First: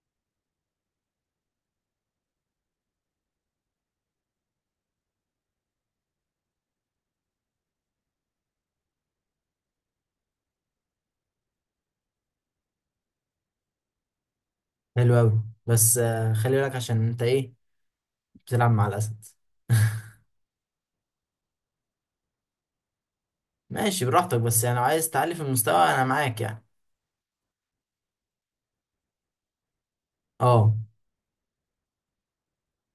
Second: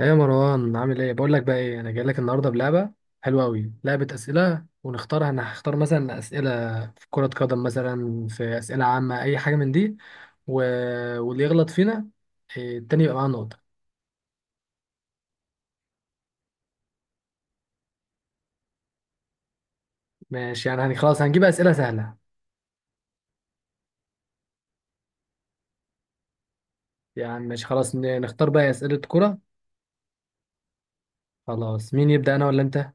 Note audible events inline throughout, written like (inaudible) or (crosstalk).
ايه يا مروان، عامل ايه؟ بقول لك بقى، ايه؟ انا جاي لك النهارده بلعبه حلوه قوي. لعبه اسئله ونختارها. انا هختار مثلا اسئله في كره قدم، مثلا في اسئله عامه، اي حاجه من دي. و... واللي يغلط فينا، التاني يبقى معاه نقطه. حلو أوي بس خلي بالك عشان أنت إيه بتلعب مع الأسد. (laughs) ماشي، خلاص هنجيب اسئله سهله. ماشي براحتك بس يعني لو عايز تعلي في المستوى أنا معاك يعني. يعني ماشي خلاص، نختار بقى اسئله كره. أه. خلاص، مين يبدا، انا ولا انت؟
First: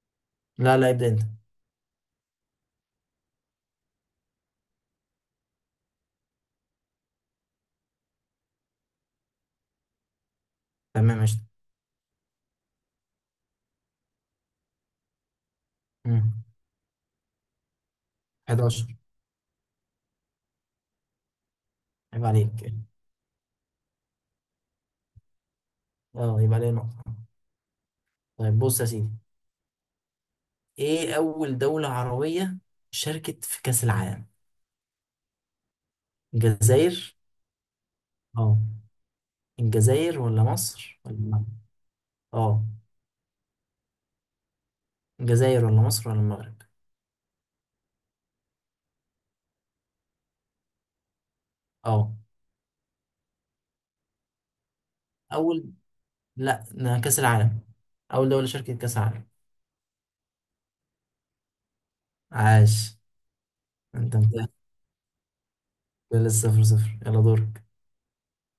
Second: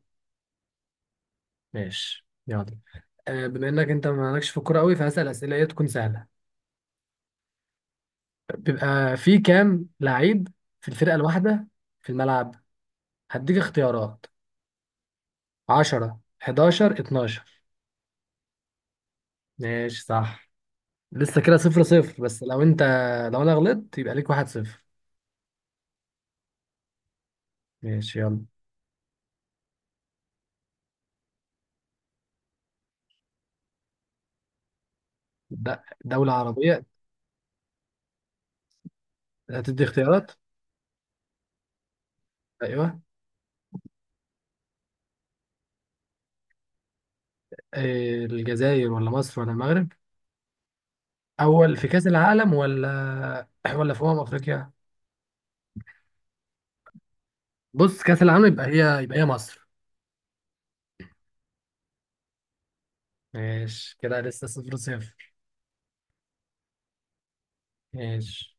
لا، ابدأ أنت. ماشي يلا. بما انك انت مالكش في الكوره قوي، فهسال اسئله ايه تكون سهله. بيبقى في كام لعيب في الفرقه تمام قشطة. الواحده في الملعب؟ هديك اختيارات: عشرة، مم. حداشر، اتناشر. 11. ماشي صح. لسه كده صفر صفر، عيب بس لو عليك. انت... لو انا غلطت يبقى ليك واحد صفر. أه يبقى عليه نقطة. ماشي يلا. طيب بص يا سيدي، إيه أول دولة عربية شاركت في كأس العالم؟ د- دولة عربية. الجزائر. أه، هتدي الجزائر اختيارات؟ ولا مصر ولا المغرب؟ أه، ايوه. الجزائر ولا مصر ولا المغرب؟ الجزائر ولا مصر ولا المغرب؟ اول في كأس أه، العالم ولا (clears throat) ولا في افريقيا؟ أول، لا ده كأس العالم. بص، كأس أول العالم دولة يبقى شاركت كأس هي العالم. مصر. عاش، ماشي انت كده، لسه متأهل. صفر صفر. لسه صفر صفر، يلا دورك. ماشي،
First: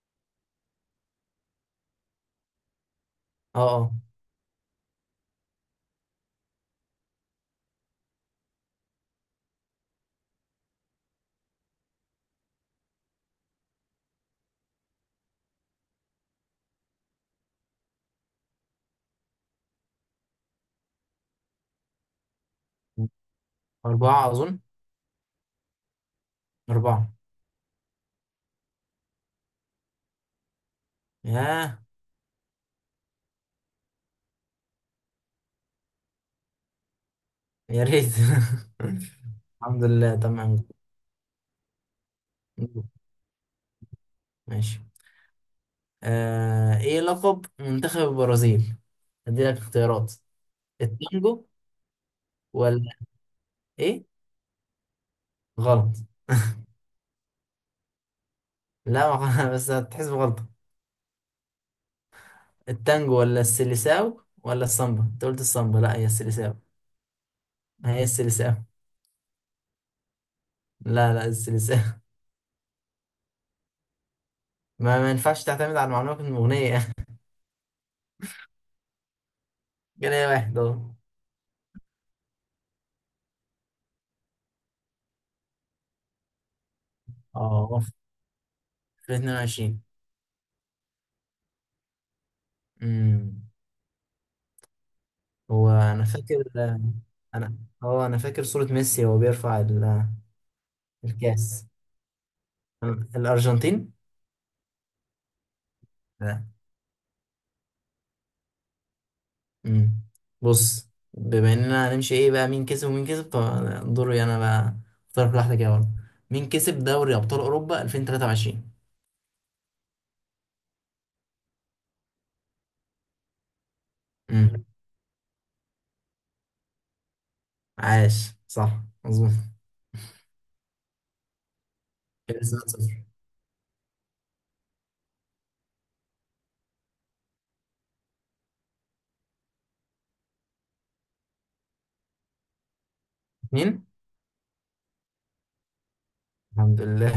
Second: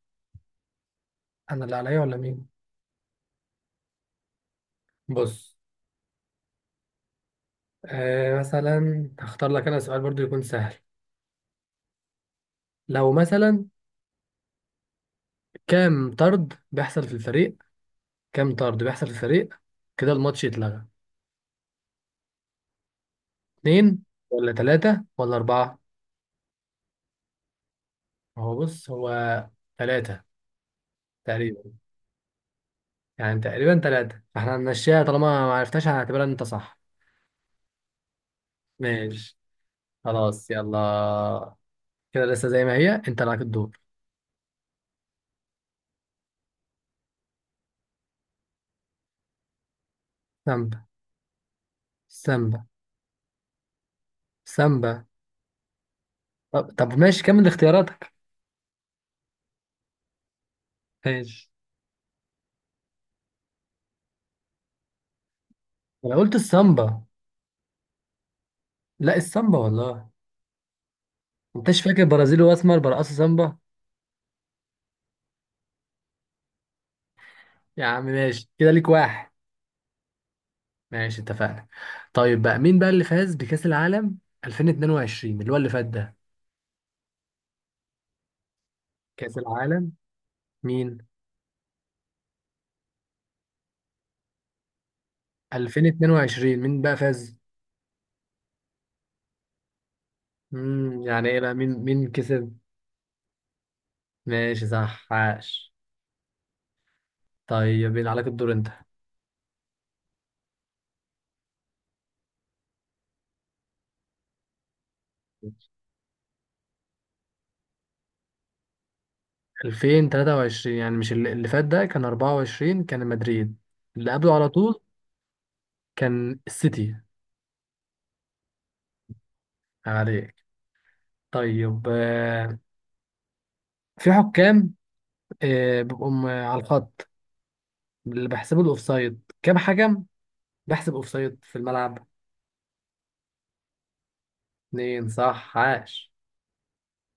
انا اللي عليا ولا مين؟ اه. بص، آه، مثلا هختار لك انا سؤال برضو يكون سهل. لو مثلا كام طرد بيحصل في الفريق، كام طرد بيحصل في الفريق كده الماتش يتلغى؟ اه، اتنين أربعة ولا أظن. تلاتة ولا أربعة؟ أربعة. هو تلاتة تقريبا. ياه، يعني تقريبا تلاتة، فاحنا هنمشيها طالما ما عرفتهاش، هنعتبرها ان انت صح. يا ريت. (laughs) ماشي، الحمد لله، خلاص تمام. يلا. كده لسه زي ما هي، انت لك الدور. ماشي. إيه لقب منتخب البرازيل؟ أديلك اختيارات، سامبا. التانجو سامبا. ولا إيه؟ سامبا. غلط. (laughs) طب, ماشي، كمل اختياراتك. لا (laughs) بس هتحسب غلطة. ماشي، التانجو ولا السيليساو ولا السامبا؟ أنت قلت السامبا، لا هي انا قلت السيليساو. السامبا. هي السيليساو. لا السامبا والله. لا، السيليساو. انتش فاكر (laughs) برازيلي واسمر برقصوا سامبا؟ ما ينفعش تعتمد على المعلومة من الأغنية. يا عم ماشي، كده ليك واحد. جنيه واحد، اه. ماشي اتفقنا. طيب بقى، مين بقى اللي فاز بكأس العالم 2022، اللي هو اللي فات ده؟ اه، في كأس 22. العالم مين امم، هو انا فاكر. 2022 مين بقى فاز؟ انا، اه انا فاكر صورة ميسي وهو بيرفع يعني ايه بقى، الكاس. مين كسب؟ الارجنتين. ماشي صح، عاش. لا. طيب يبقى عليك الدور انت. امم، بص، بما اننا هنمشي، ايه بقى مين كسب ومين كسب فدوري انا بقى. اختار في واحدة كده برضه، مين كسب دوري ابطال اوروبا 2023؟ 2023، يعني مش اللي فات ده كان 24، كان مدريد. اللي قبله على امم. طول كان السيتي. عاش، صح مظبوط. عليك. طيب، كده لسه 1-0. في حكام، آه، بيبقوا على الخط، اللي بيحسبوا الاوفسايد، كام حكم بحسب اوفسايد في الملعب؟ اتنين. اتنين، صح، عاش. الحمد لله.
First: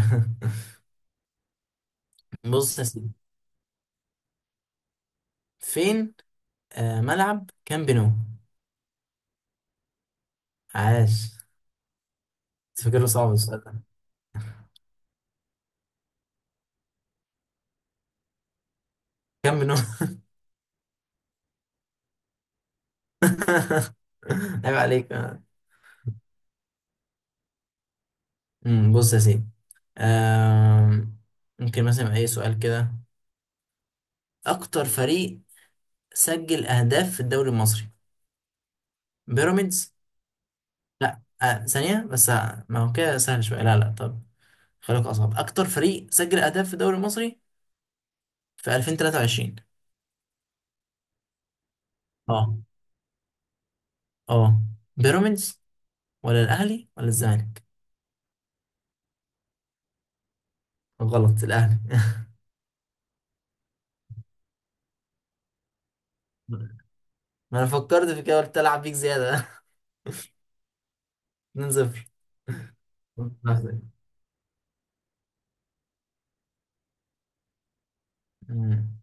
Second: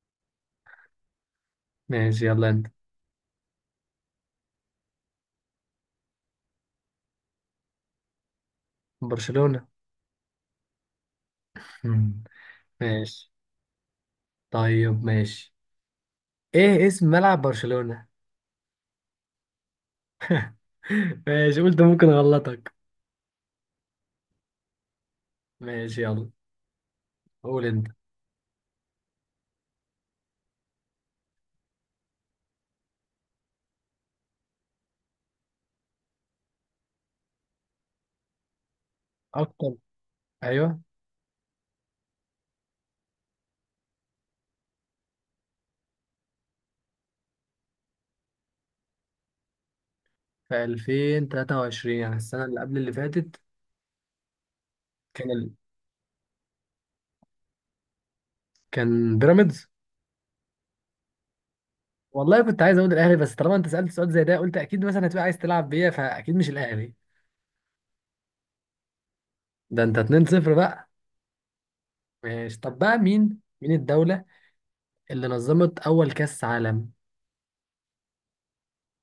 ماشي (laughs) يلا انت. بص يا سيدي، فين، ملعب كامب نو؟ برشلونة. عاش. مم. تفكره ماشي. صعب السؤال ده. طيب ماشي، ايه اسم ملعب برشلونة؟ كم منهم؟ (laughs) ماشي، قلت ممكن اغلطك. (laughs) عيب عليك. ماشي يلا، قول انت. امم، بص يا سيدي، آم، ممكن مثلا اي سؤال كده. اكتر فريق سجل اهداف في الدوري المصري؟ اكتر؟ بيراميدز. ايوه. لا ثانية بس، ما هو كده سهل شوية، لا طب خليك اصعب. اكتر فريق سجل اهداف في الدوري المصري في 2023؟ في 2023 يعني السنة اه. اللي قبل اللي فاتت، اه، كان ال... بيراميدز ولا الاهلي ولا الزمالك؟ كان بيراميدز. غلط، الاهلي. والله كنت عايز اقول الاهلي، بس طالما انت سألت سؤال زي ده، قلت اكيد مثلا هتبقى عايز تلعب بيا، فاكيد مش (laughs) الاهلي. ما انا فكرت في كده، قلت العب بيك زيادة. ده انت 2-0 بقى. (laughs) 2-0. ماشي، طب بقى مين قصدك. الدولة اللي نظمت أول كأس عالم؟ مم.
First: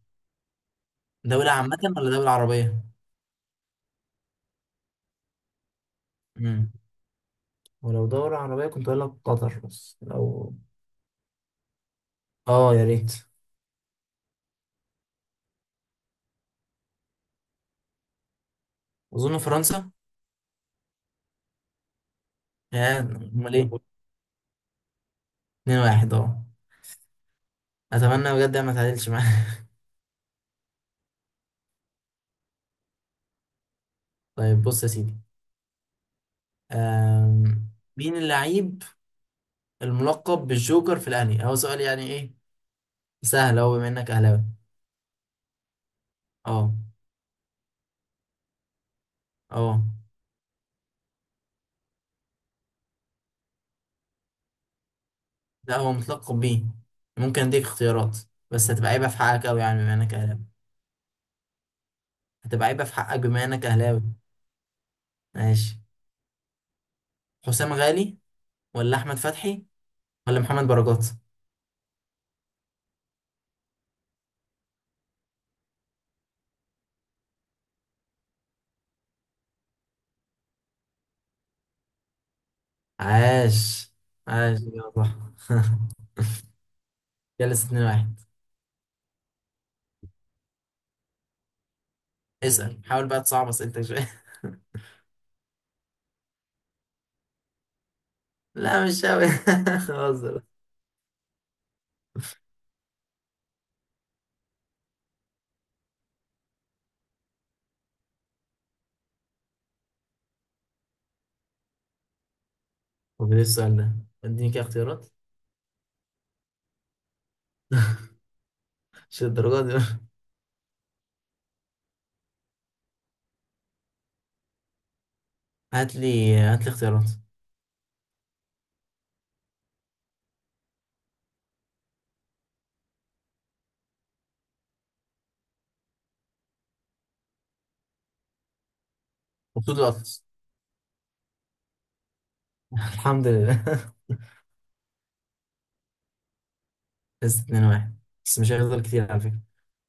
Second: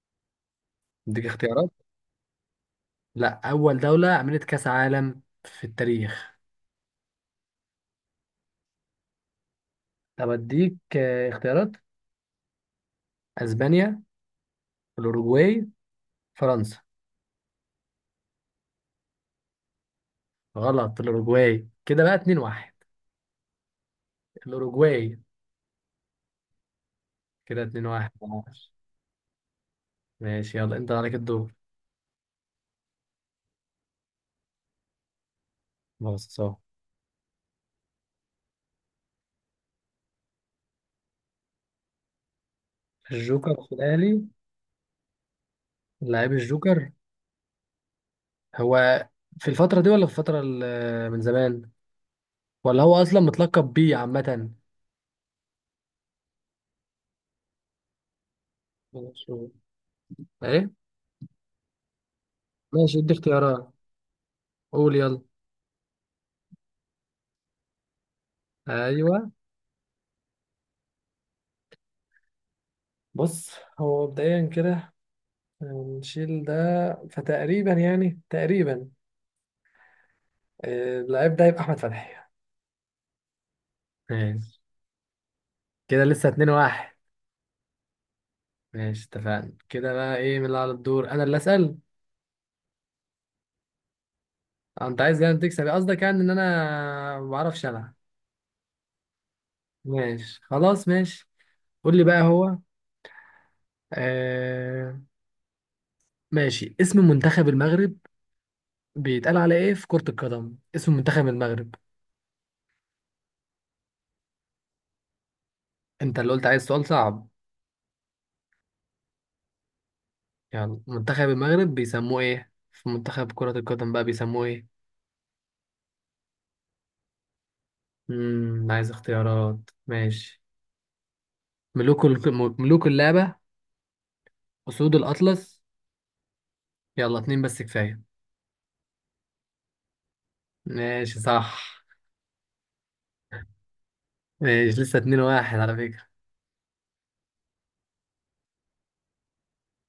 اديك دولة اختيارات؟ عامة ولا دولة عربية؟ لا، أول دولة عملت كأس عالم في التاريخ. مم. ولو دولة عربية كنت أقول لك قطر، بس طب لو، أديك، آه، اختيارات: يا ريت. أسبانيا، الأوروجواي، فرنسا. أظن فرنسا. غلط، الأوروجواي. كده بقى 2 1. يا أمال إيه؟ الأوروجواي. اتنين واحد، أه. كده 2 1. أتمنى بجد ما تعادلش معايا. ماشي يلا، أنت عليك الدور. (laughs) طيب بص يا سيدي، بص اهو. أم... مين اللعيب الملقب بالجوكر في الأهلي؟ هو سؤال يعني إيه الجوكر سهل في أهو بما إنك الأهلي؟ أهلاوي. لعيب أه. الجوكر. هو في الفترة أه. دي ولا في الفترة من زمان، ولا هو أصلا متلقب بيه عامة؟ لا هو متلقب بيه. ممكن أديك اختيارات بس هتبقى عيبة في ماشي. حقك أوي يعني بما إنك أهلاوي. إيه؟ هتبقى عيبة في ماشي، ادي حقك بما إنك اختيارات. أهلاوي. قول يلا. ماشي، حسام غالي ولا احمد ايوه. فتحي ولا محمد بركات؟ بص، هو مبدئيا كده نشيل ده. فتقريبا، يعني تقريبا، آه، اللعيب ده يبقى احمد فتحي. عاش. ماشي. عاش يا صح. (laughs) كده لسه اتنين واحد. جلس 2 واحد. ماشي اتفقنا. كده بقى ايه، من اللي على الدور؟ انا اللي اسال. اسأل، حاول بقى تصعب اسئلتك شوية. آه، انت عايز يعني تكسب، قصدك يعني ان انا ما بعرفش العب. (laughs) لا مش قوي، (laughs) ماشي بهزر. خلاص، ماشي. قول لي بقى، هو آه... ماشي، اسم منتخب المغرب بيتقال على ايه في كرة القدم؟ اسم منتخب المغرب. طب ايه السؤال ده، اديني كده اختيارات. انت اللي قلت عايز سؤال صعب. (laughs) مش الدرجات دي. يلا، منتخب المغرب بيسموه ايه في منتخب كرة القدم بقى، بيسموه ايه؟ هات لي هات لي اختيارات. عايز اختيارات. ماشي: ملوك ال... ملوك اللعبة، أسود الأطلس. يلا اتنين بس كفاية. مبسوط الاطلس. ماشي صح. (laughs) الحمد لله. (laughs) ماشي، لسه اتنين واحد على فكرة. لسه 2 واحد، بس مش هيفضل كتير على فكرة.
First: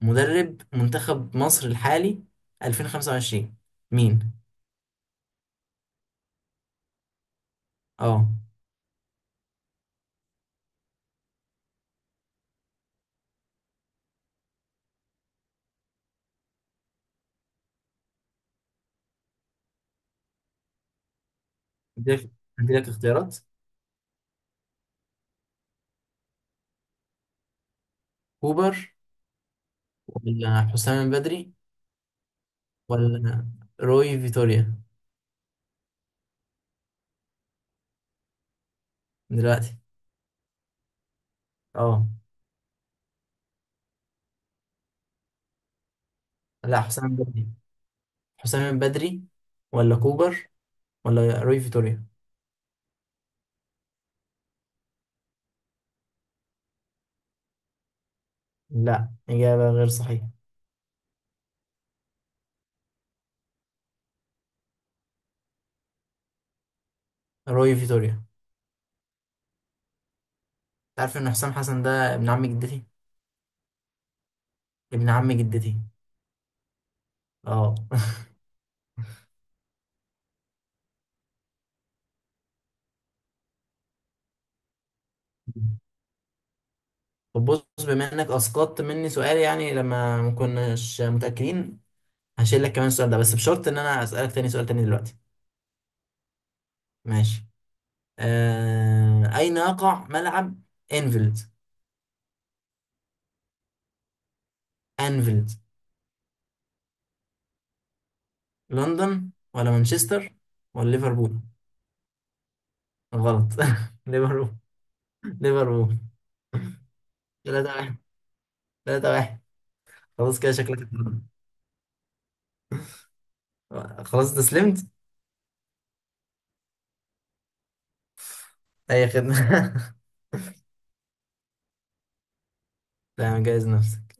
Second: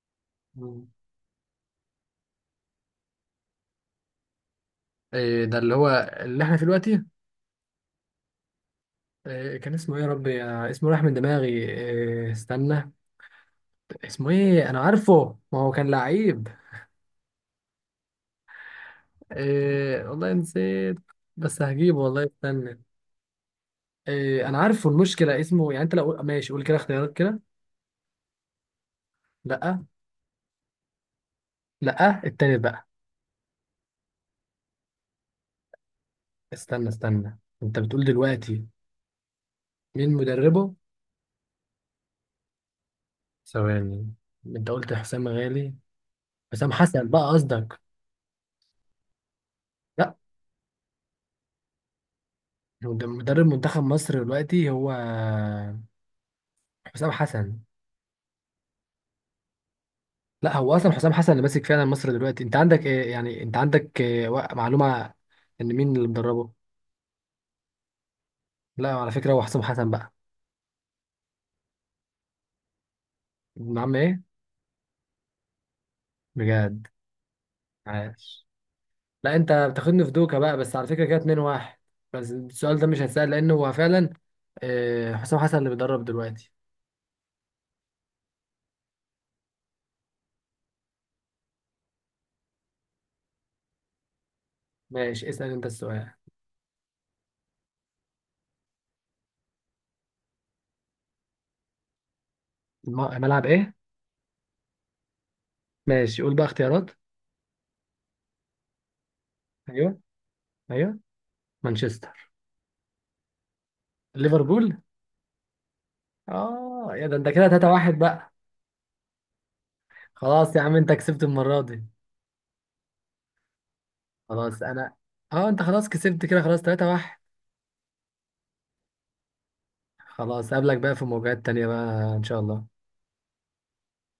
مدرب مم. منتخب مصر الحالي 2025 مين؟ إيه ده اللي هو اللي احنا في دلوقتي؟ اه. إيه كان اسمه، ايه يا ربي، آه، اسمه راح من دماغي. إيه استنى، اسمه ايه، انا عارفه، ما هو كان لعيب. إيه، والله نسيت، بس هجيبه والله، اديلك، استنى. اديلك اختيارات. إيه، انا عارفه المشكله، اسمه يعني، انت لو ماشي قول كده اختيارات كده. كوبر لا ولا حسام بدري لا التاني بقى. ولا روي فيتوريا؟ استنى استنى، انت بتقول دلوقتي دلوقتي. مين مدربه؟ اه. ثواني. انت قلت حسام غالي، حسام لا حسن حسام بقى بدري. قصدك. حسام بدري ولا لا، كوبر ولا روي فيتوريا؟ هو ده مدرب منتخب مصر دلوقتي، هو حسام حسن. لا إجابة غير صحيحة. لا، هو اصلا حسام حسن اللي ماسك فعلا مصر دلوقتي. انت عندك إيه يعني، انت عندك إيه معلومه ان مين اللي مدربه؟ روي فيتوريا. لا على فكره، هو حسام حسن بقى. تعرف إن حسام حسن ده ابن عم جدتي. ابن عم ايه؟ ابن عم جدتي. بجد؟ اه. (laughs) عاش. لا انت بتاخدني في دوكا بقى، بس على فكره كده 2 1. بس السؤال ده مش هيتسال، لانه هو فعلا، آه، حسام حسن اللي بيدرب دلوقتي. طب بص، بما إنك أسقطت مني سؤال يعني لما ما كناش متأكدين، هشيل لك كمان السؤال ده بس بشرط إن أنا أسألك تاني سؤال تاني دلوقتي. ماشي، اسال انت السؤال. ماشي. أين يقع ملعب أنفيلد؟ ملعب ايه؟ أنفيلد. ماشي، قول بقى اختيارات. لندن ولا ايوه. مانشستر ولا ايوه. ليفربول؟ مانشستر. غلط. (laughs) ليفربول. ليفربول. ليفربول. اه يا، ده انت كده ثلاثة 3 1 واحد. بقى. ثلاثة واحد. خلاص كده خلاص يا عم، شكلك انت اتفضل. كسبت المره دي. خلاص خلاص استسلمت. انا، اه انت خلاص كسبت كده. خلاص 3 1. أي خدمة. (laughs) خلاص قابلك بقى في مواجهات تانية بقى ان شاء الله. تمام جايز نفسك.